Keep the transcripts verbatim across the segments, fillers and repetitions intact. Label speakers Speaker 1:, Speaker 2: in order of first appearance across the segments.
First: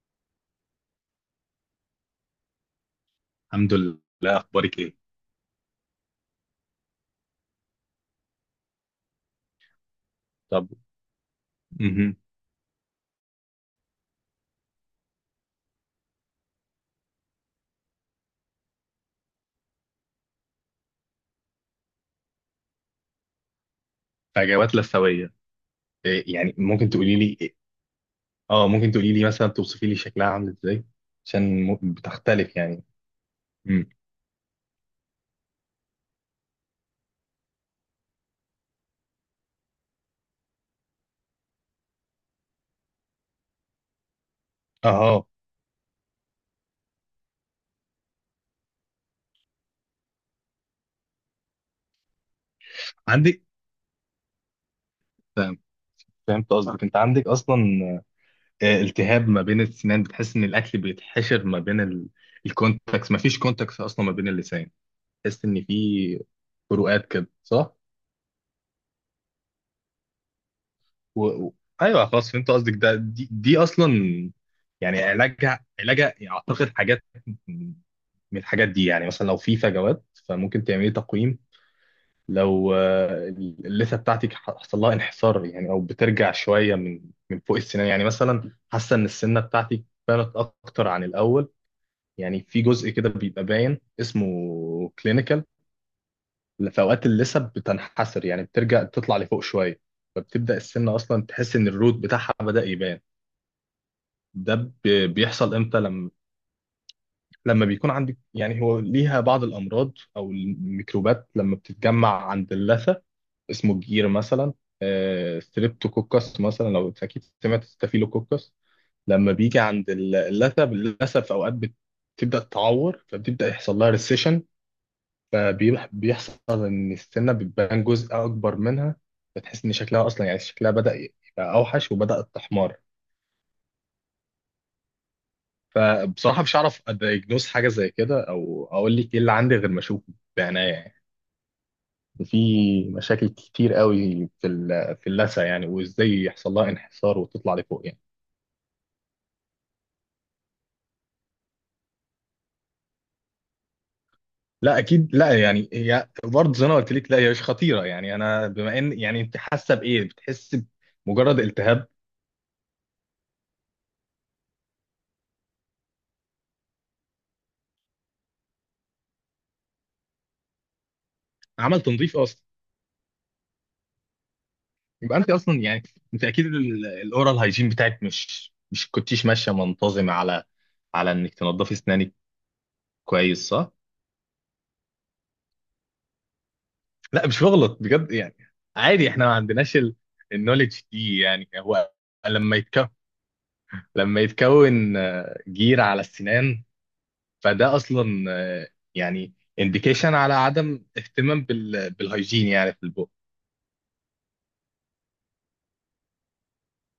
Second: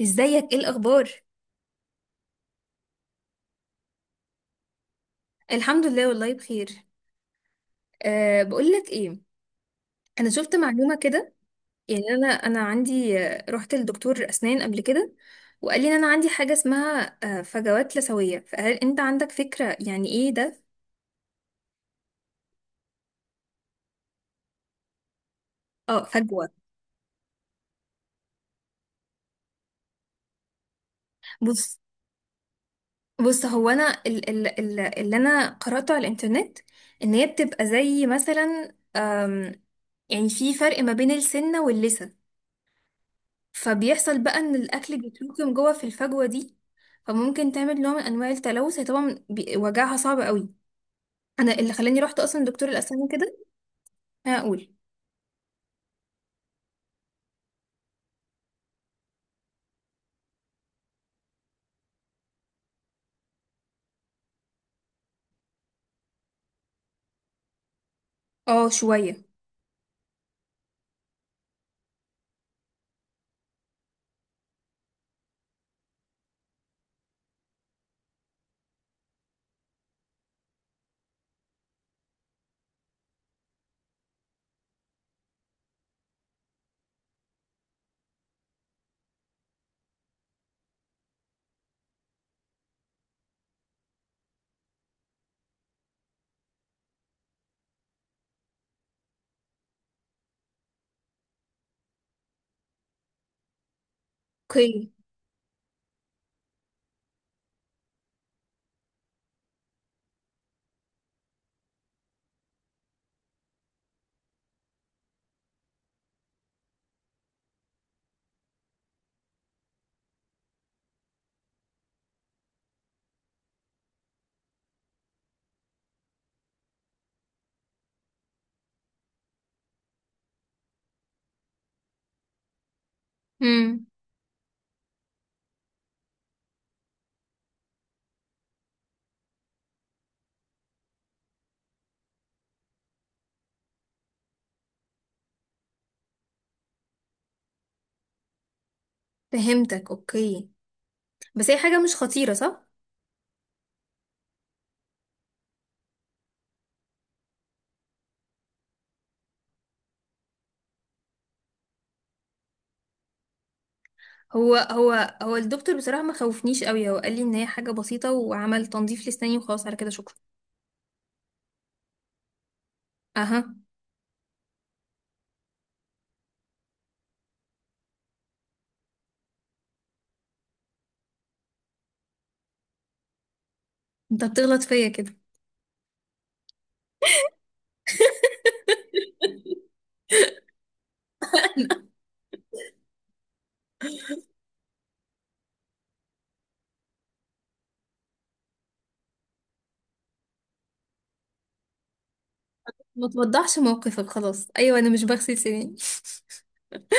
Speaker 1: ازيك؟ ايه الاخبار؟
Speaker 2: الحمد لله. اخبارك ايه؟
Speaker 1: الحمد لله، والله بخير. أه، بقول لك ايه، انا شفت
Speaker 2: طب.
Speaker 1: معلومه كده. يعني
Speaker 2: مهم.
Speaker 1: انا انا عندي، آه، رحت لدكتور اسنان قبل كده، وقال لي ان انا عندي حاجه اسمها آه، فجوات لثويه. فهل انت عندك فكره يعني ايه ده؟
Speaker 2: فجوات لثويه؟
Speaker 1: اه،
Speaker 2: إيه
Speaker 1: فجوه.
Speaker 2: يعني، ممكن تقولي لي إيه؟ اه، ممكن تقولي لي مثلا توصفي لي شكلها عامل ازاي. عشان م-
Speaker 1: بص،
Speaker 2: بتختلف يعني.
Speaker 1: بص، هو
Speaker 2: مم.
Speaker 1: انا ال ال ال اللي انا قراته على الانترنت ان هي بتبقى زي مثلا آم، يعني في فرق ما بين السنه واللثه. فبيحصل بقى ان الاكل
Speaker 2: اه.
Speaker 1: بيتراكم جوه في الفجوه دي، فممكن تعمل نوع من انواع التلوث. هي طبعا بي- وجعها صعب قوي، انا اللي خلاني رحت اصلا دكتور الاسنان كده.
Speaker 2: عندك.
Speaker 1: انا اقول.
Speaker 2: فاهم. فهمت قصدك، انت عندك اصلا آه، التهاب ما بين السنان، بتحس ان الاكل بيتحشر ما بين ال... الكونتاكس. ما فيش كونتاكس اصلا ما بين اللسان، تحس ان في فروقات كده، صح؟
Speaker 1: اه، شويه.
Speaker 2: و... و... ايوه خلاص، فهمت قصدك. ده دي, دي اصلا يعني، علاجها علاجها اعتقد حاجات من الحاجات دي. يعني مثلا لو في فجوات فممكن تعملي تقويم. لو آه، اللثه بتاعتك حصل لها انحسار يعني، او بترجع شويه من من فوق السنان. يعني مثلا حاسه ان السنه بتاعتك بانت اكتر عن الاول، يعني في جزء كده بيبقى باين، اسمه كلينيكال. في اوقات اللثه بتنحسر، يعني بترجع تطلع لفوق شويه، فبتبدا السنه اصلا تحس ان الروت بتاعها بدا يبان. ده
Speaker 1: اوكي.
Speaker 2: بي- بيحصل امتى؟ لما لما بيكون عندك يعني، هو ليها بعض الامراض او الميكروبات لما بتتجمع عند اللثه، اسمه الجير مثلا. آه، ستريبتوكوكس مثلا، لو اكيد سمعت، ستافيلوكوكس. لما بيجي عند ال- اللثه، اللثه في اوقات بتبدا تعور، فبتبدا يحصل لها ريسيشن. فبيحصل ان السنه بتبان جزء اكبر منها، بتحس ان شكلها اصلا يعني، شكلها بدا يبقى اوحش وبدات تحمر.
Speaker 1: امم.
Speaker 2: فبصراحة مش هعرف اديجنوز حاجة زي كده، او اقول لك ايه اللي عندي غير ما اشوفه بعناية يعني. في مشاكل كتير قوي في ال- في اللثة يعني، وازاي يحصل لها انحسار وتطلع لفوق يعني.
Speaker 1: فهمتك. اوكي، بس هي حاجه مش خطيره، صح؟
Speaker 2: لا اكيد لا، يعني هي برضه زي ما قلت لك، لا هي مش خطيرة يعني. انا بما ان يعني انت حاسة بايه، بتحس بمجرد التهاب.
Speaker 1: هو هو هو الدكتور بصراحه ما خوفنيش قوي، هو قال لي ان هي حاجه بسيطه، وعمل تنظيف لساني وخلاص. على كده، شكرا.
Speaker 2: عمل تنظيف اصلا؟
Speaker 1: اها.
Speaker 2: يبقى انت اصلا يعني، انت اكيد ال- الاورال هايجين بتاعك مش مش كنتيش ماشية منتظمة على على انك تنضفي اسنانك كويس، صح؟
Speaker 1: انت بتغلط فيا كده.
Speaker 2: لا مش بغلط، بجد يعني، عادي احنا ما عندناش ال- النوليدج دي يعني. هو لما يتكون، لما يتكون آه، جير على السنان، فده اصلا آه، يعني انديكيشن على عدم اهتمام بال... بالهيجين يعني، في
Speaker 1: ما
Speaker 2: البق.
Speaker 1: توضحش موقفك خلاص. ايوه، انا مش بغسل سناني.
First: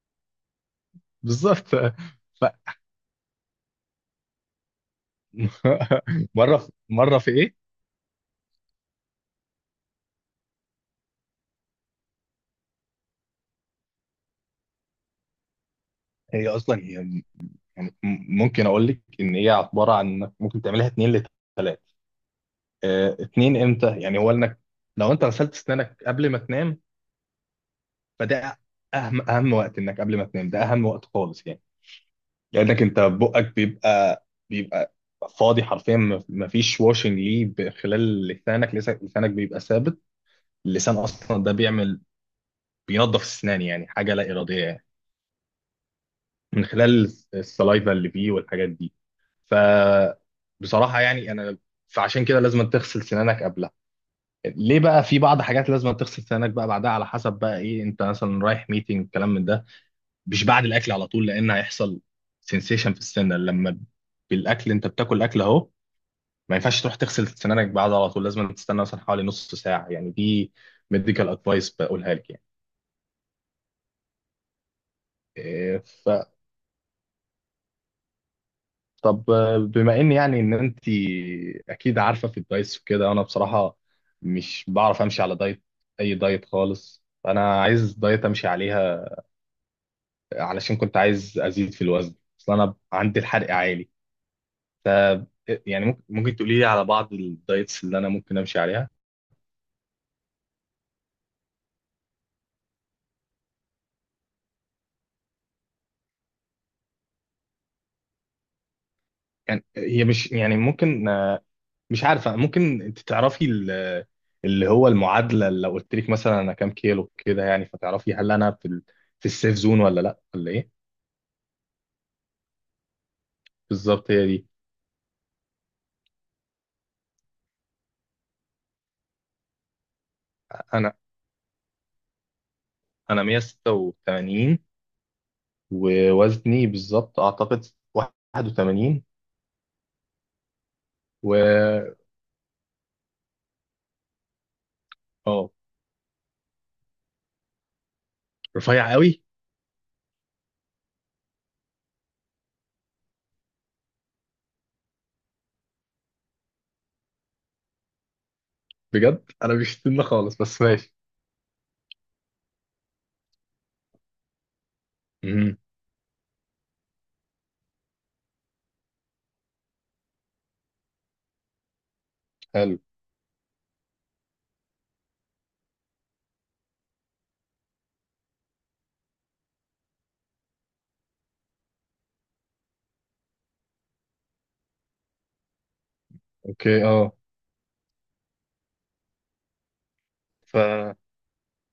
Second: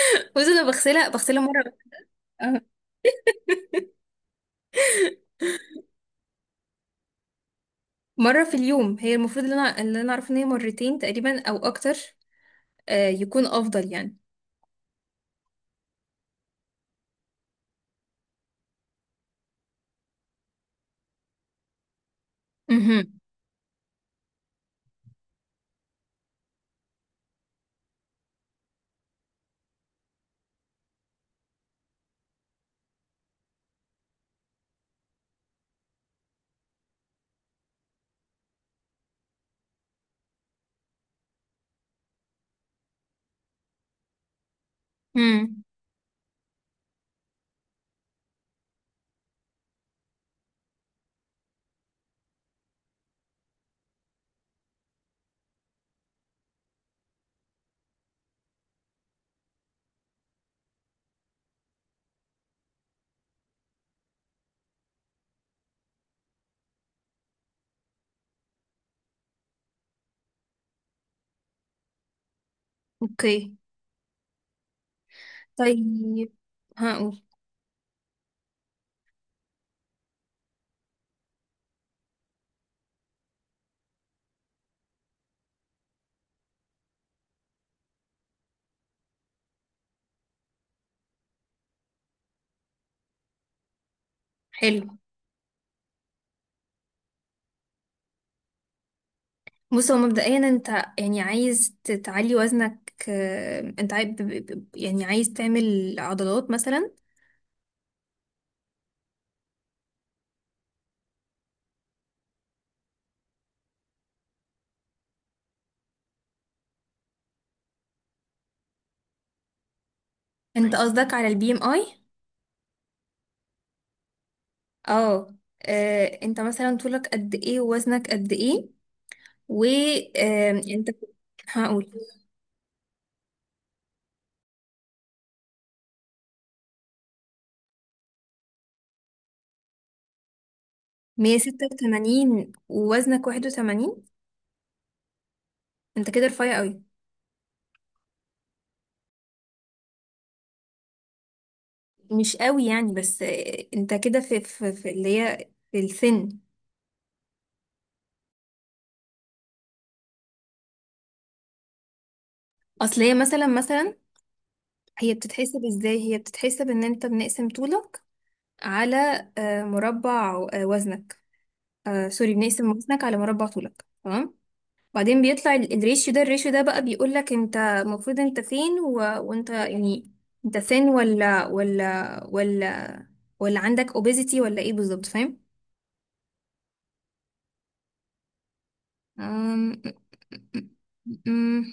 Speaker 1: بس انا بغسلها، بغسلها.
Speaker 2: بالظبط.
Speaker 1: مره.
Speaker 2: ف... مره في... مره في ايه؟
Speaker 1: مرة في اليوم. هي المفروض اللي انا اللي انا اعرف ان هي مرتين تقريبا او اكتر. آه، يكون افضل يعني.
Speaker 2: هي اصلا هي م- يعني م- ممكن اقول لك ان هي عباره عن إنك ممكن تعملها اتنين لتلاتة. اه،
Speaker 1: امم،
Speaker 2: اتنين امتى يعني؟ هو انك لو انت غسلت اسنانك قبل ما تنام، فده اهم اهم وقت، انك قبل ما تنام ده اهم وقت خالص يعني. لانك انت بقك بيبقى بيبقى فاضي حرفيا، ما ما فيش واشنج ليه ب- خلال لسانك. لسانك لسانك بيبقى ثابت. اللسان اصلا ده بيعمل، بينظف السنان يعني، حاجه لا اراديه يعني،
Speaker 1: امم.
Speaker 2: من خلال السلايفا اللي فيه والحاجات دي. ف بصراحه يعني انا، فعشان كده لازم تغسل سنانك قبلها. ليه بقى؟ في بعض حاجات لازم تغسل سنانك بقى بعدها، على حسب بقى ايه. انت مثلا رايح ميتنج كلام من ده، مش بعد الاكل على طول، لان هيحصل سنسيشن في السنه لما بالاكل، انت بتاكل اكل اهو، ما ينفعش تروح تغسل سنانك بعد على طول. لازم تستنى مثلا حوالي نص ساعه يعني، دي ميديكال ادفايس بقولها لك يعني.
Speaker 1: اوكي.
Speaker 2: إيه، ف
Speaker 1: طيب. هقول.
Speaker 2: طب آه، بما ان يعني ان انت اكيد عارفه في الدايتس وكده، انا بصراحه مش بعرف امشي على دايت، اي دايت خالص. انا عايز دايت امشي عليها، علشان كنت عايز ازيد في الوزن، اصل انا عندي الحرق عالي.
Speaker 1: حلو.
Speaker 2: ف يعني ممكن ممكن تقولي لي على بعض الدايتس اللي انا ممكن امشي عليها.
Speaker 1: بص، هو مبدئيا انت يعني عايز ت- تعلي وزنك. آه، انت عايز، يعني عايز تعمل عضلات مثلا؟
Speaker 2: يعني هي مش يعني، ممكن آه، مش عارفه، ممكن انت تعرفي ال- اللي هو المعادله. لو قلت لك مثلا انا كام كيلو كده يعني، فتعرفي هل انا في ال- في السيف زون ولا لا ولا ايه.
Speaker 1: انت قصدك على البي ام اي؟
Speaker 2: بالظبط هي دي.
Speaker 1: اه. آه، انت مثلا طولك قد ايه ووزنك قد ايه؟ و آم، انت.
Speaker 2: انا
Speaker 1: هقول.
Speaker 2: انا مية ستة وتمانين، ووزني بالظبط اعتقد واحد وثمانين. و
Speaker 1: مية وستة وثمانين، ووزنك واحد وثمانين؟
Speaker 2: اه.
Speaker 1: انت كده رفيع قوي.
Speaker 2: رفيع قوي؟
Speaker 1: مش قوي يعني، بس آه، انت كده في, في, في اللي هي في السن.
Speaker 2: بجد انا مش سنة خالص، بس ماشي.
Speaker 1: اصل هي مثلا مثلا هي
Speaker 2: امم.
Speaker 1: بتتحسب ازاي؟ هي بتتحسب ان انت بنقسم طولك على آه، مربع آه، وزنك. آه، سوري، بنقسم
Speaker 2: حلو.
Speaker 1: وزنك على مربع طولك، تمام؟ بعدين بيطلع ال- الريشيو ده، الريشيو ده بقى بيقول لك انت المفروض انت فين، و... وانت يعني انت سن ولا ولا ولا ولا عندك obesity ولا ايه بالظبط، فاهم؟
Speaker 2: اوكي، اه. ف
Speaker 1: أم-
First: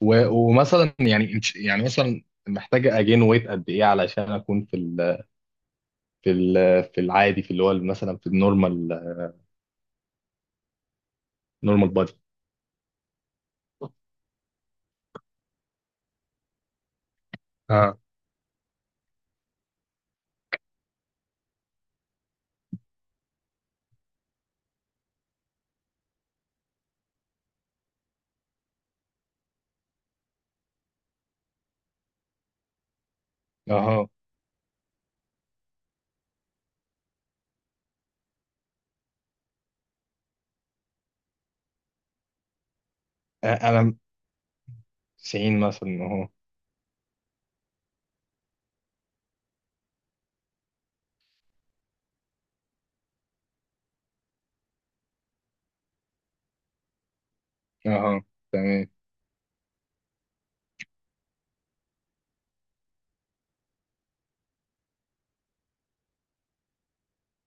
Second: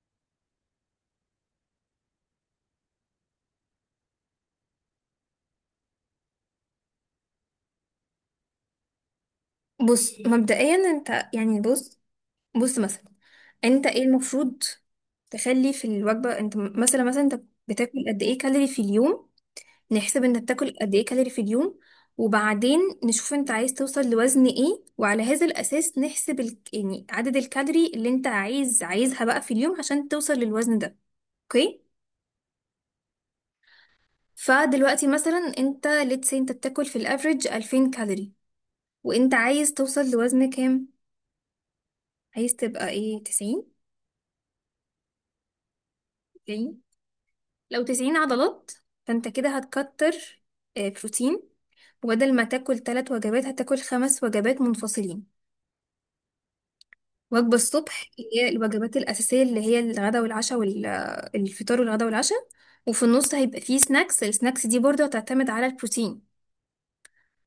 Speaker 2: و- ومثلا يعني إنش- يعني مثلا محتاجة اجين ويت قد ايه علشان اكون في ال في ال في العادي، في اللي هو مثلا في النورمال،
Speaker 1: بص مبدئيا انت يعني،
Speaker 2: نورمال
Speaker 1: بص،
Speaker 2: بادي.
Speaker 1: بص مثلا، انت ايه المفروض تخلي في الوجبة؟ انت م- مثلا مثلا انت
Speaker 2: اه،
Speaker 1: بتاكل قد ايه كالوري في اليوم؟ نحسب انت بتاكل قد ايه كالوري في اليوم، وبعدين نشوف انت عايز توصل لوزن ايه، وعلى هذا الاساس نحسب ال... يعني عدد الكالوري اللي انت عايز عايزها بقى في اليوم عشان توصل للوزن ده. اوكي.
Speaker 2: اهو.
Speaker 1: فدلوقتي مثلا انت، let's say انت بتاكل في الافريج الفين كالوري، وانت عايز توصل لوزن كام؟ عايز تبقى ايه، تسعين؟
Speaker 2: انا تسعين مثلا اهو.
Speaker 1: لو تسعين عضلات، فانت كده هتكتر آه، بروتين. وبدل ما تاكل ثلاث وجبات، هتاكل خمس وجبات منفصلين. وجبة الصبح،
Speaker 2: اهو.
Speaker 1: اللي هي
Speaker 2: تمام.
Speaker 1: الوجبات الأساسية، اللي هي الغداء والعشاء والفطار، والغداء والعشاء. وفي النص هيبقى فيه سناكس. السناكس دي برضه هتعتمد على البروتين.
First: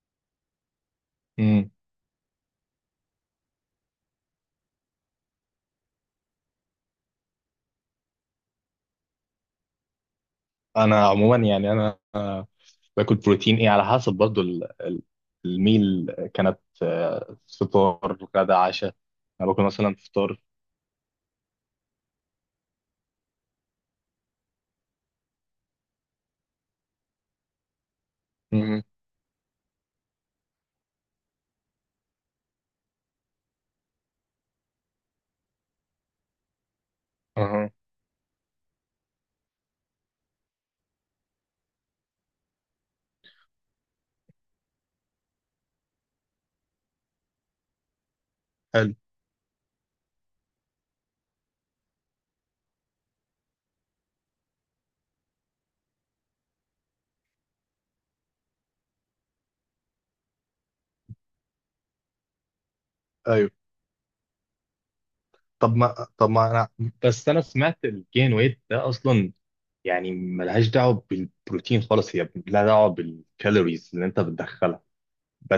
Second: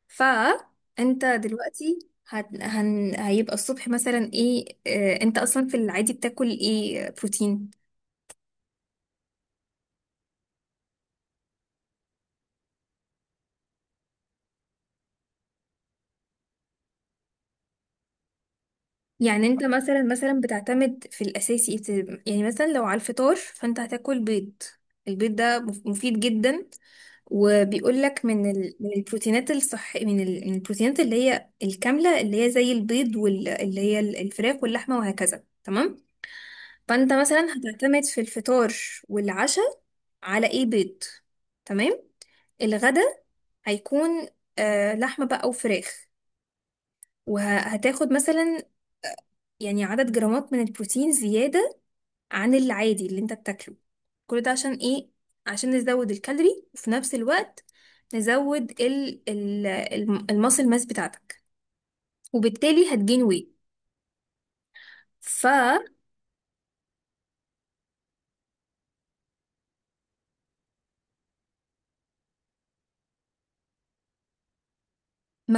Speaker 1: فأنت
Speaker 2: مم.
Speaker 1: دلوقتي هت... هن... هيبقى الصبح مثلا ايه؟ آه، انت اصلا في العادي بتاكل ايه؟ آه، بروتين؟
Speaker 2: انا عموما يعني، انا آه، باكل بروتين، ايه على حسب برضو ال- ال- الميل كانت، آه، فطار، غدا، عشاء.
Speaker 1: يعني
Speaker 2: انا
Speaker 1: انت
Speaker 2: باكل مثلا
Speaker 1: مثلا مثلا
Speaker 2: فطار.
Speaker 1: بتعتمد في الاساسي، بت- يعني مثلا لو على الفطار، فانت هتاكل بيض. البيض ده مف- مفيد جدا، وبيقول لك من ال...
Speaker 2: مم.
Speaker 1: من البروتينات الصح، من, ال... من البروتينات اللي هي الكامله، اللي هي زي البيض واللي هي ال- الفراخ واللحمه وهكذا، تمام. فانت مثلا
Speaker 2: اهو.
Speaker 1: هتعتمد في الفطار والعشاء على ايه؟ بيض. تمام. الغدا هيكون آه لحمه بقى وفراخ. وهتاخد مثلا
Speaker 2: حلو.
Speaker 1: يعني عدد جرامات من البروتين زيادة عن العادي اللي انت بتاكله. كل ده عشان ايه؟ عشان نزود الكالوري، وفي نفس الوقت نزود ال ال الماسل ماس بتاعتك، وبالتالي هتجين
Speaker 2: ايوه.
Speaker 1: وي.
Speaker 2: طب
Speaker 1: فما،
Speaker 2: ما طب ما انا، بس انا سمعت الجين ويت ده اصلا يعني ملهاش دعوه بالبروتين خالص، هي لها دعوه بالكالوريز اللي انت بتدخلها،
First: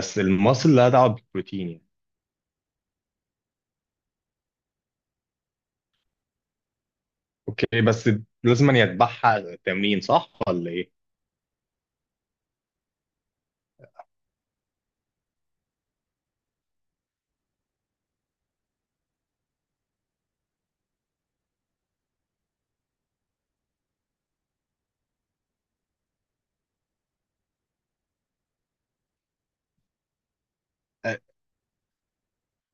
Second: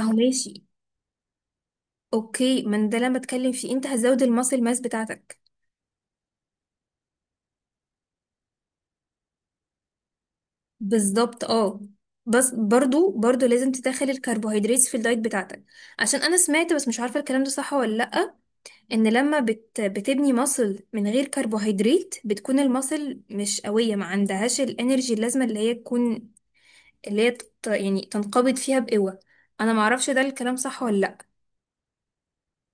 Speaker 1: هو ماشي.
Speaker 2: المصل لها دعوه بالبروتين يعني.
Speaker 1: اوكي، ما أنا ده اللي انا بتكلم فيه، انت هتزود الماسل ماس بتاعتك.
Speaker 2: اوكي، بس لازم أن يتبعها تمرين، صح ولا ايه؟
Speaker 1: بالظبط، اه. بس برضو برضو لازم تدخل الكربوهيدرات في الدايت بتاعتك. عشان انا سمعت، بس مش عارفه الكلام ده صح ولا لا، ان لما بت بتبني ماسل من غير كربوهيدرات، بتكون الماسل مش قويه، ما عندهاش الانرجي اللازمه اللي هي تكون، اللي هي تت- يعني تنقبض فيها بقوه. انا ما اعرفش ده الكلام صح ولا لا.
Speaker 2: أه،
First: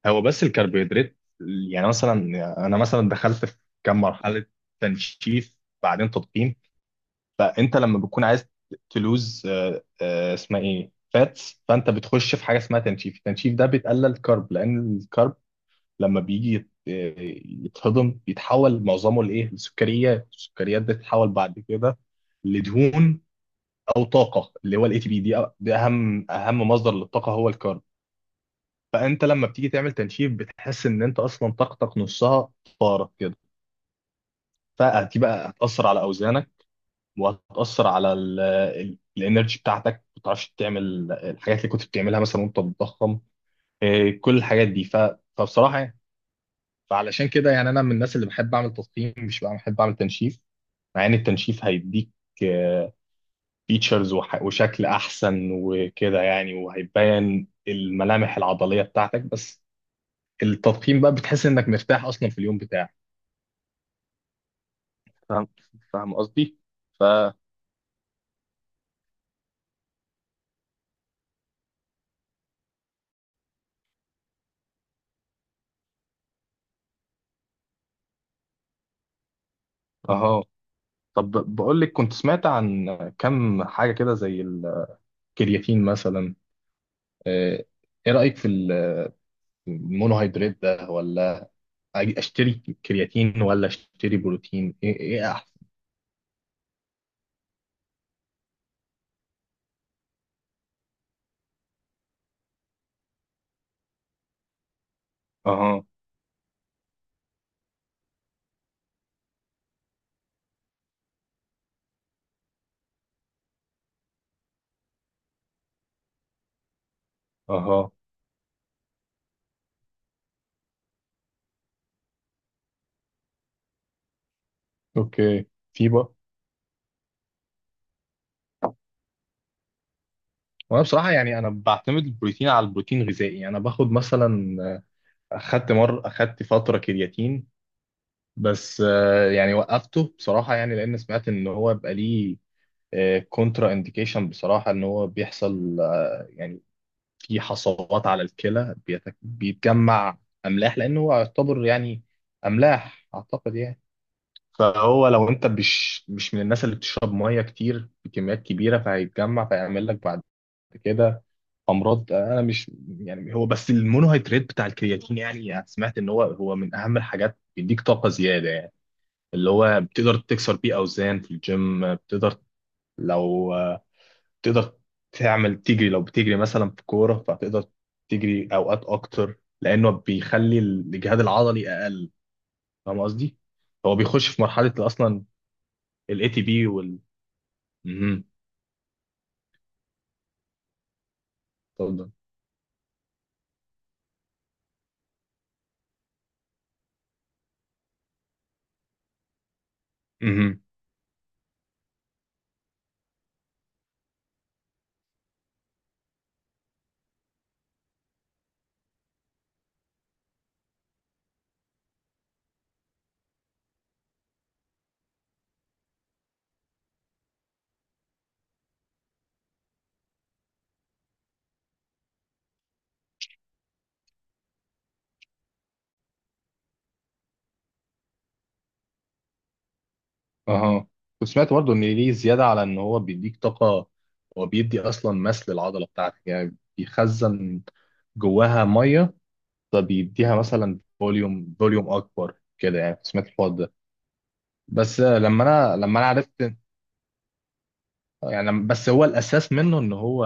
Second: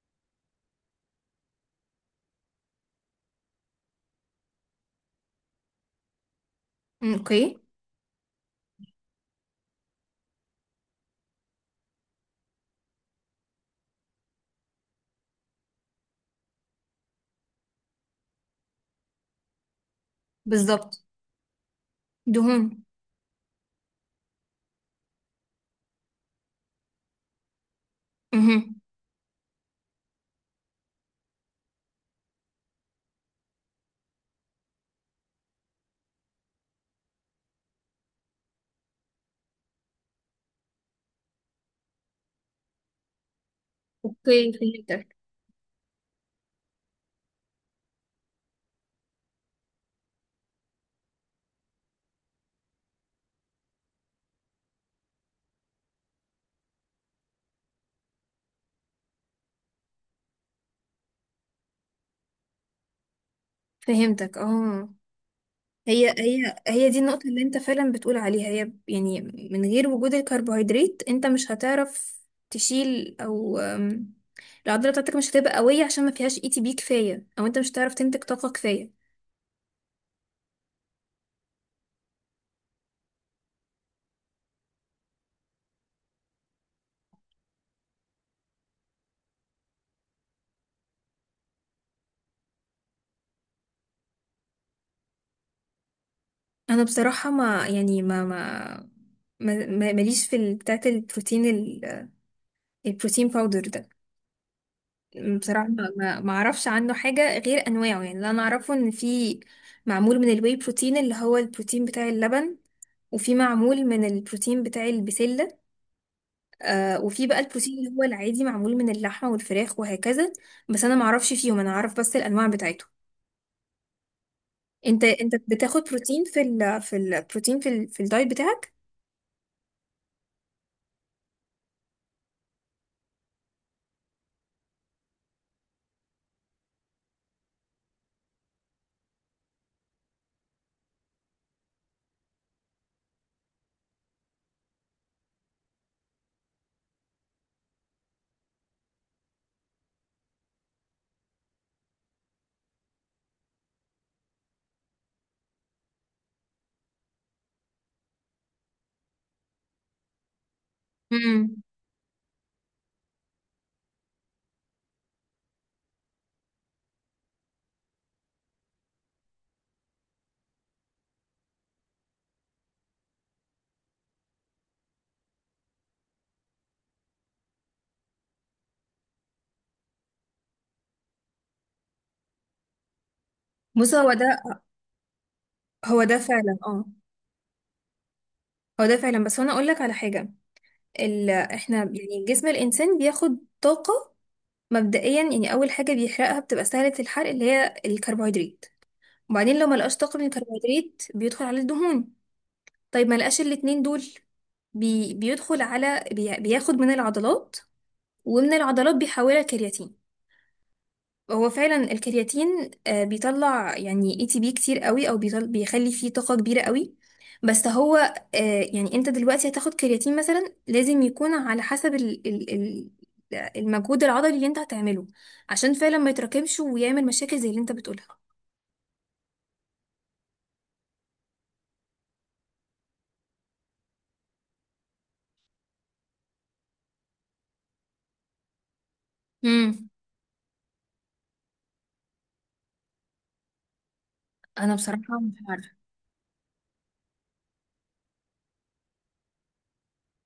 Speaker 2: هو بس الكربوهيدرات يعني مثلا، انا مثلا دخلت في كام مرحله، تنشيف بعدين تضخيم.
Speaker 1: أمم، اوكي.
Speaker 2: فانت لما بتكون عايز تلوز آه، آه، اسمها ايه، فاتس، فانت بتخش في حاجه اسمها تنشيف. التنشيف ده بيتقلل كارب، لان الكارب لما بيجي يت- آه، يتهضم، بيتحول معظمه لايه؟ لسكريات. السكريات
Speaker 1: بالظبط.
Speaker 2: بتتحول بعد كده
Speaker 1: دهون.
Speaker 2: لدهون، او طاقه، اللي هو الاي تي بي. دي أ- ده اهم اهم مصدر للطاقه، هو الكارب.
Speaker 1: امم.
Speaker 2: فانت لما بتيجي تعمل تنشيف، بتحس ان انت اصلا طاقتك نصها طارت كده، فدي بقى هتاثر على اوزانك، وهتأثر على ال- ال- الانرجي بتاعتك، ما بتعرفش تعمل الحاجات اللي كنت بتعملها مثلا وانت بتضخم. إيه، كل
Speaker 1: اوكي،
Speaker 2: الحاجات دي. ف...
Speaker 1: فهمتك.
Speaker 2: فبصراحة يعني، فعلشان كده يعني انا من الناس اللي بحب اعمل تضخيم، مش بقى بحب اعمل تنشيف. مع ان التنشيف هيديك فيتشرز وشكل احسن وكده يعني، وهيبين الملامح العضلية بتاعتك، بس التضخيم بقى بتحس انك مرتاح اصلا في اليوم بتاعك.
Speaker 1: فهمتك، اه.
Speaker 2: فاهم.
Speaker 1: هي
Speaker 2: فاهم
Speaker 1: هي
Speaker 2: قصدي؟
Speaker 1: هي دي
Speaker 2: ف
Speaker 1: النقطة اللي انت فعلا بتقول عليها، هي يعني من غير وجود الكربوهيدرات انت مش هتعرف تشيل، او أم، العضلة بتاعتك مش هتبقى قوية عشان ما فيهاش اي تي بي كفاية، او انت مش هتعرف تنتج طاقة كفاية.
Speaker 2: اهو. طب بقول لك، كنت سمعت عن كم حاجة كده، زي الكرياتين مثلا. آه، ايه رأيك في ال- المونوهيدرات ده؟ ولا أجي اشتري كرياتين ولا اشتري بروتين؟ ايه ايه احسن؟
Speaker 1: انا بصراحة ما يعني ما ما ما- ما- ماليش في ال- بتاعة البروتين ال- البروتين باودر ده. بصراحة
Speaker 2: اها.
Speaker 1: ما ما- ما اعرفش عنه حاجة غير انواعه، يعني اللي انا اعرفه ان في معمول من الواي بروتين، اللي هو البروتين بتاع اللبن، وفي معمول من البروتين بتاع البسلة، آه وفي بقى البروتين اللي
Speaker 2: اها.
Speaker 1: هو العادي، معمول من اللحمة والفراخ وهكذا. بس انا ما اعرفش فيهم، انا اعرف بس الانواع بتاعته. انت انت
Speaker 2: اوكي.
Speaker 1: بتاخد
Speaker 2: في بقى.
Speaker 1: بروتين في ال في البروتين، في ال في الدايت بتاعك؟
Speaker 2: وانا بصراحة يعني، انا بعتمد البروتين على البروتين الغذائي. انا باخد مثلا آه، اخدت مر اخدت فترة كرياتين، بس آه، يعني وقفته بصراحة يعني، لان سمعت ان هو بقى ليه كونترا انديكيشن بصراحة. ان هو بيحصل آه، يعني في حصوات على الكلى، بيتك- بيتجمع املاح، لانه هو يعتبر يعني املاح اعتقد يعني. فهو لو انت مش مش من الناس اللي بتشرب ميه كتير بكميات كبيره، فهيتجمع فيعمل لك بعد كده
Speaker 1: امم.
Speaker 2: امراض. انا مش يعني. هو بس المونوهيدرات بتاع الكرياتين يعني، سمعت ان هو هو من اهم الحاجات، بيديك طاقه زياده يعني، اللي هو بتقدر تكسر بيه اوزان في الجيم. بتقدر لو تقدر تعمل تجري، لو بتجري مثلا في كورة، فتقدر تجري أوقات أكتر، لأنه بيخلي الإجهاد العضلي أقل. فاهم قصدي؟
Speaker 1: بص،
Speaker 2: هو
Speaker 1: هو
Speaker 2: بيخش
Speaker 1: ده.
Speaker 2: في مرحلة أصلا،
Speaker 1: هو ده
Speaker 2: ال A T P
Speaker 1: فعلا، اه.
Speaker 2: وال... مهم.
Speaker 1: هو ده فعلا. بس انا اقول لك على حاجه، ال... احنا
Speaker 2: اتفضل.
Speaker 1: يعني جسم الانسان بياخد طاقه مبدئيا، يعني اول حاجه بيحرقها بتبقى سهله الحرق، اللي هي الكربوهيدرات. وبعدين لو ما لقاش طاقه من
Speaker 2: مهم.
Speaker 1: الكربوهيدرات، بيدخل على الدهون. طيب، ما لقاش الاتنين دول، بي بيدخل على بي بياخد من العضلات، ومن العضلات بيحولها كرياتين. هو فعلا الكرياتين آه، بيطلع يعني اي تي بي كتير قوي، او بيطل بيخلي فيه طاقة كبيرة قوي. بس هو، آه، يعني انت دلوقتي هتاخد كرياتين مثلا لازم يكون على حسب ال ال ال المجهود العضلي اللي انت هتعمله، عشان فعلا ما يتراكمش ويعمل مشاكل زي اللي انت بتقولها.
Speaker 2: أها. وسمعت برضه إن ليه زيادة على إن هو بيديك طاقة، هو بيدي أصلا مس للعضلة بتاعتك، يعني بيخزن جواها مية.
Speaker 1: امم.
Speaker 2: فبيديها مثلا فوليوم، فوليوم أكبر كده يعني. سمعت الحوار ده.
Speaker 1: انا
Speaker 2: بس
Speaker 1: بصراحة مش
Speaker 2: لما
Speaker 1: عارفة.
Speaker 2: انا لما انا عرفت يعني، بس هو الاساس منه ان هو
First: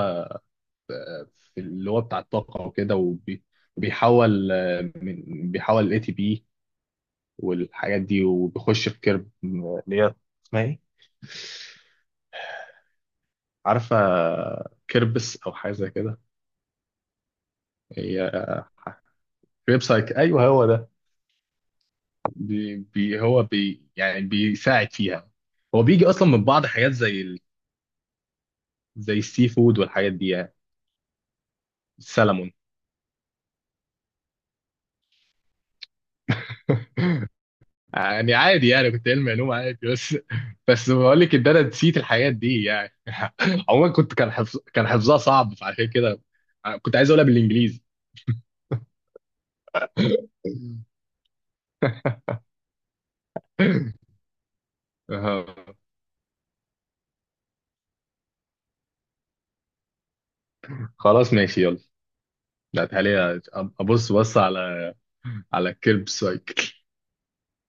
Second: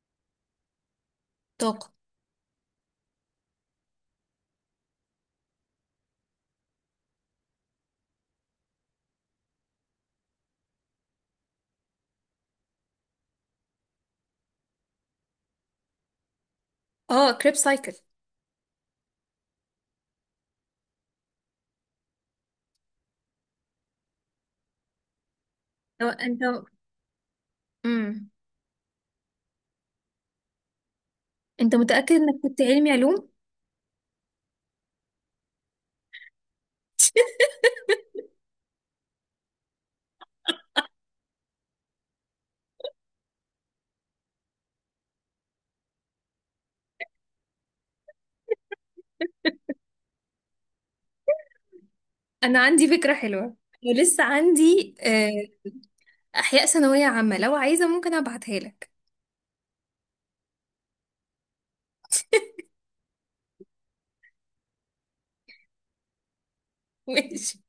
Speaker 2: في
Speaker 1: طاقة.
Speaker 2: اللي هو بتاع الطاقه وكده، وبي- وبيحول آه، من- بيحول الاي تي بي والحاجات دي. وبيخش في كيرب آه، اللي هي اسمها ايه؟ عارفه، كيربس او حاجه زي كده.
Speaker 1: اه، كريب سايكل.
Speaker 2: هي ويب سايت، ايوه هو ده. بي بي هو بي يعني بيساعد فيها. هو بيجي
Speaker 1: لو
Speaker 2: اصلا
Speaker 1: انت.
Speaker 2: من بعض حاجات زي ال-
Speaker 1: امم.
Speaker 2: زي السي فود والحاجات دي يعني.
Speaker 1: انت متأكد انك
Speaker 2: السلمون.
Speaker 1: كنت علمي علوم؟
Speaker 2: يعني عادي، يعني كنت علمي علوم عادي، بس بس بقول لك ان انا نسيت الحاجات دي يعني. عموما، كنت كان حفظ كان حفظها صعب، فعشان كده كنت عايز اقولها بالانجليزي.
Speaker 1: انا عندي فكرة حلوة، ولسه عندي
Speaker 2: آه.
Speaker 1: احياء ثانويه عامه، لو عايزه ممكن ابعتها لك.
Speaker 2: خلاص ماشي يلا. لا تعالي، أ- ابص، بص على على الكلب سايكل.
Speaker 1: ماشي.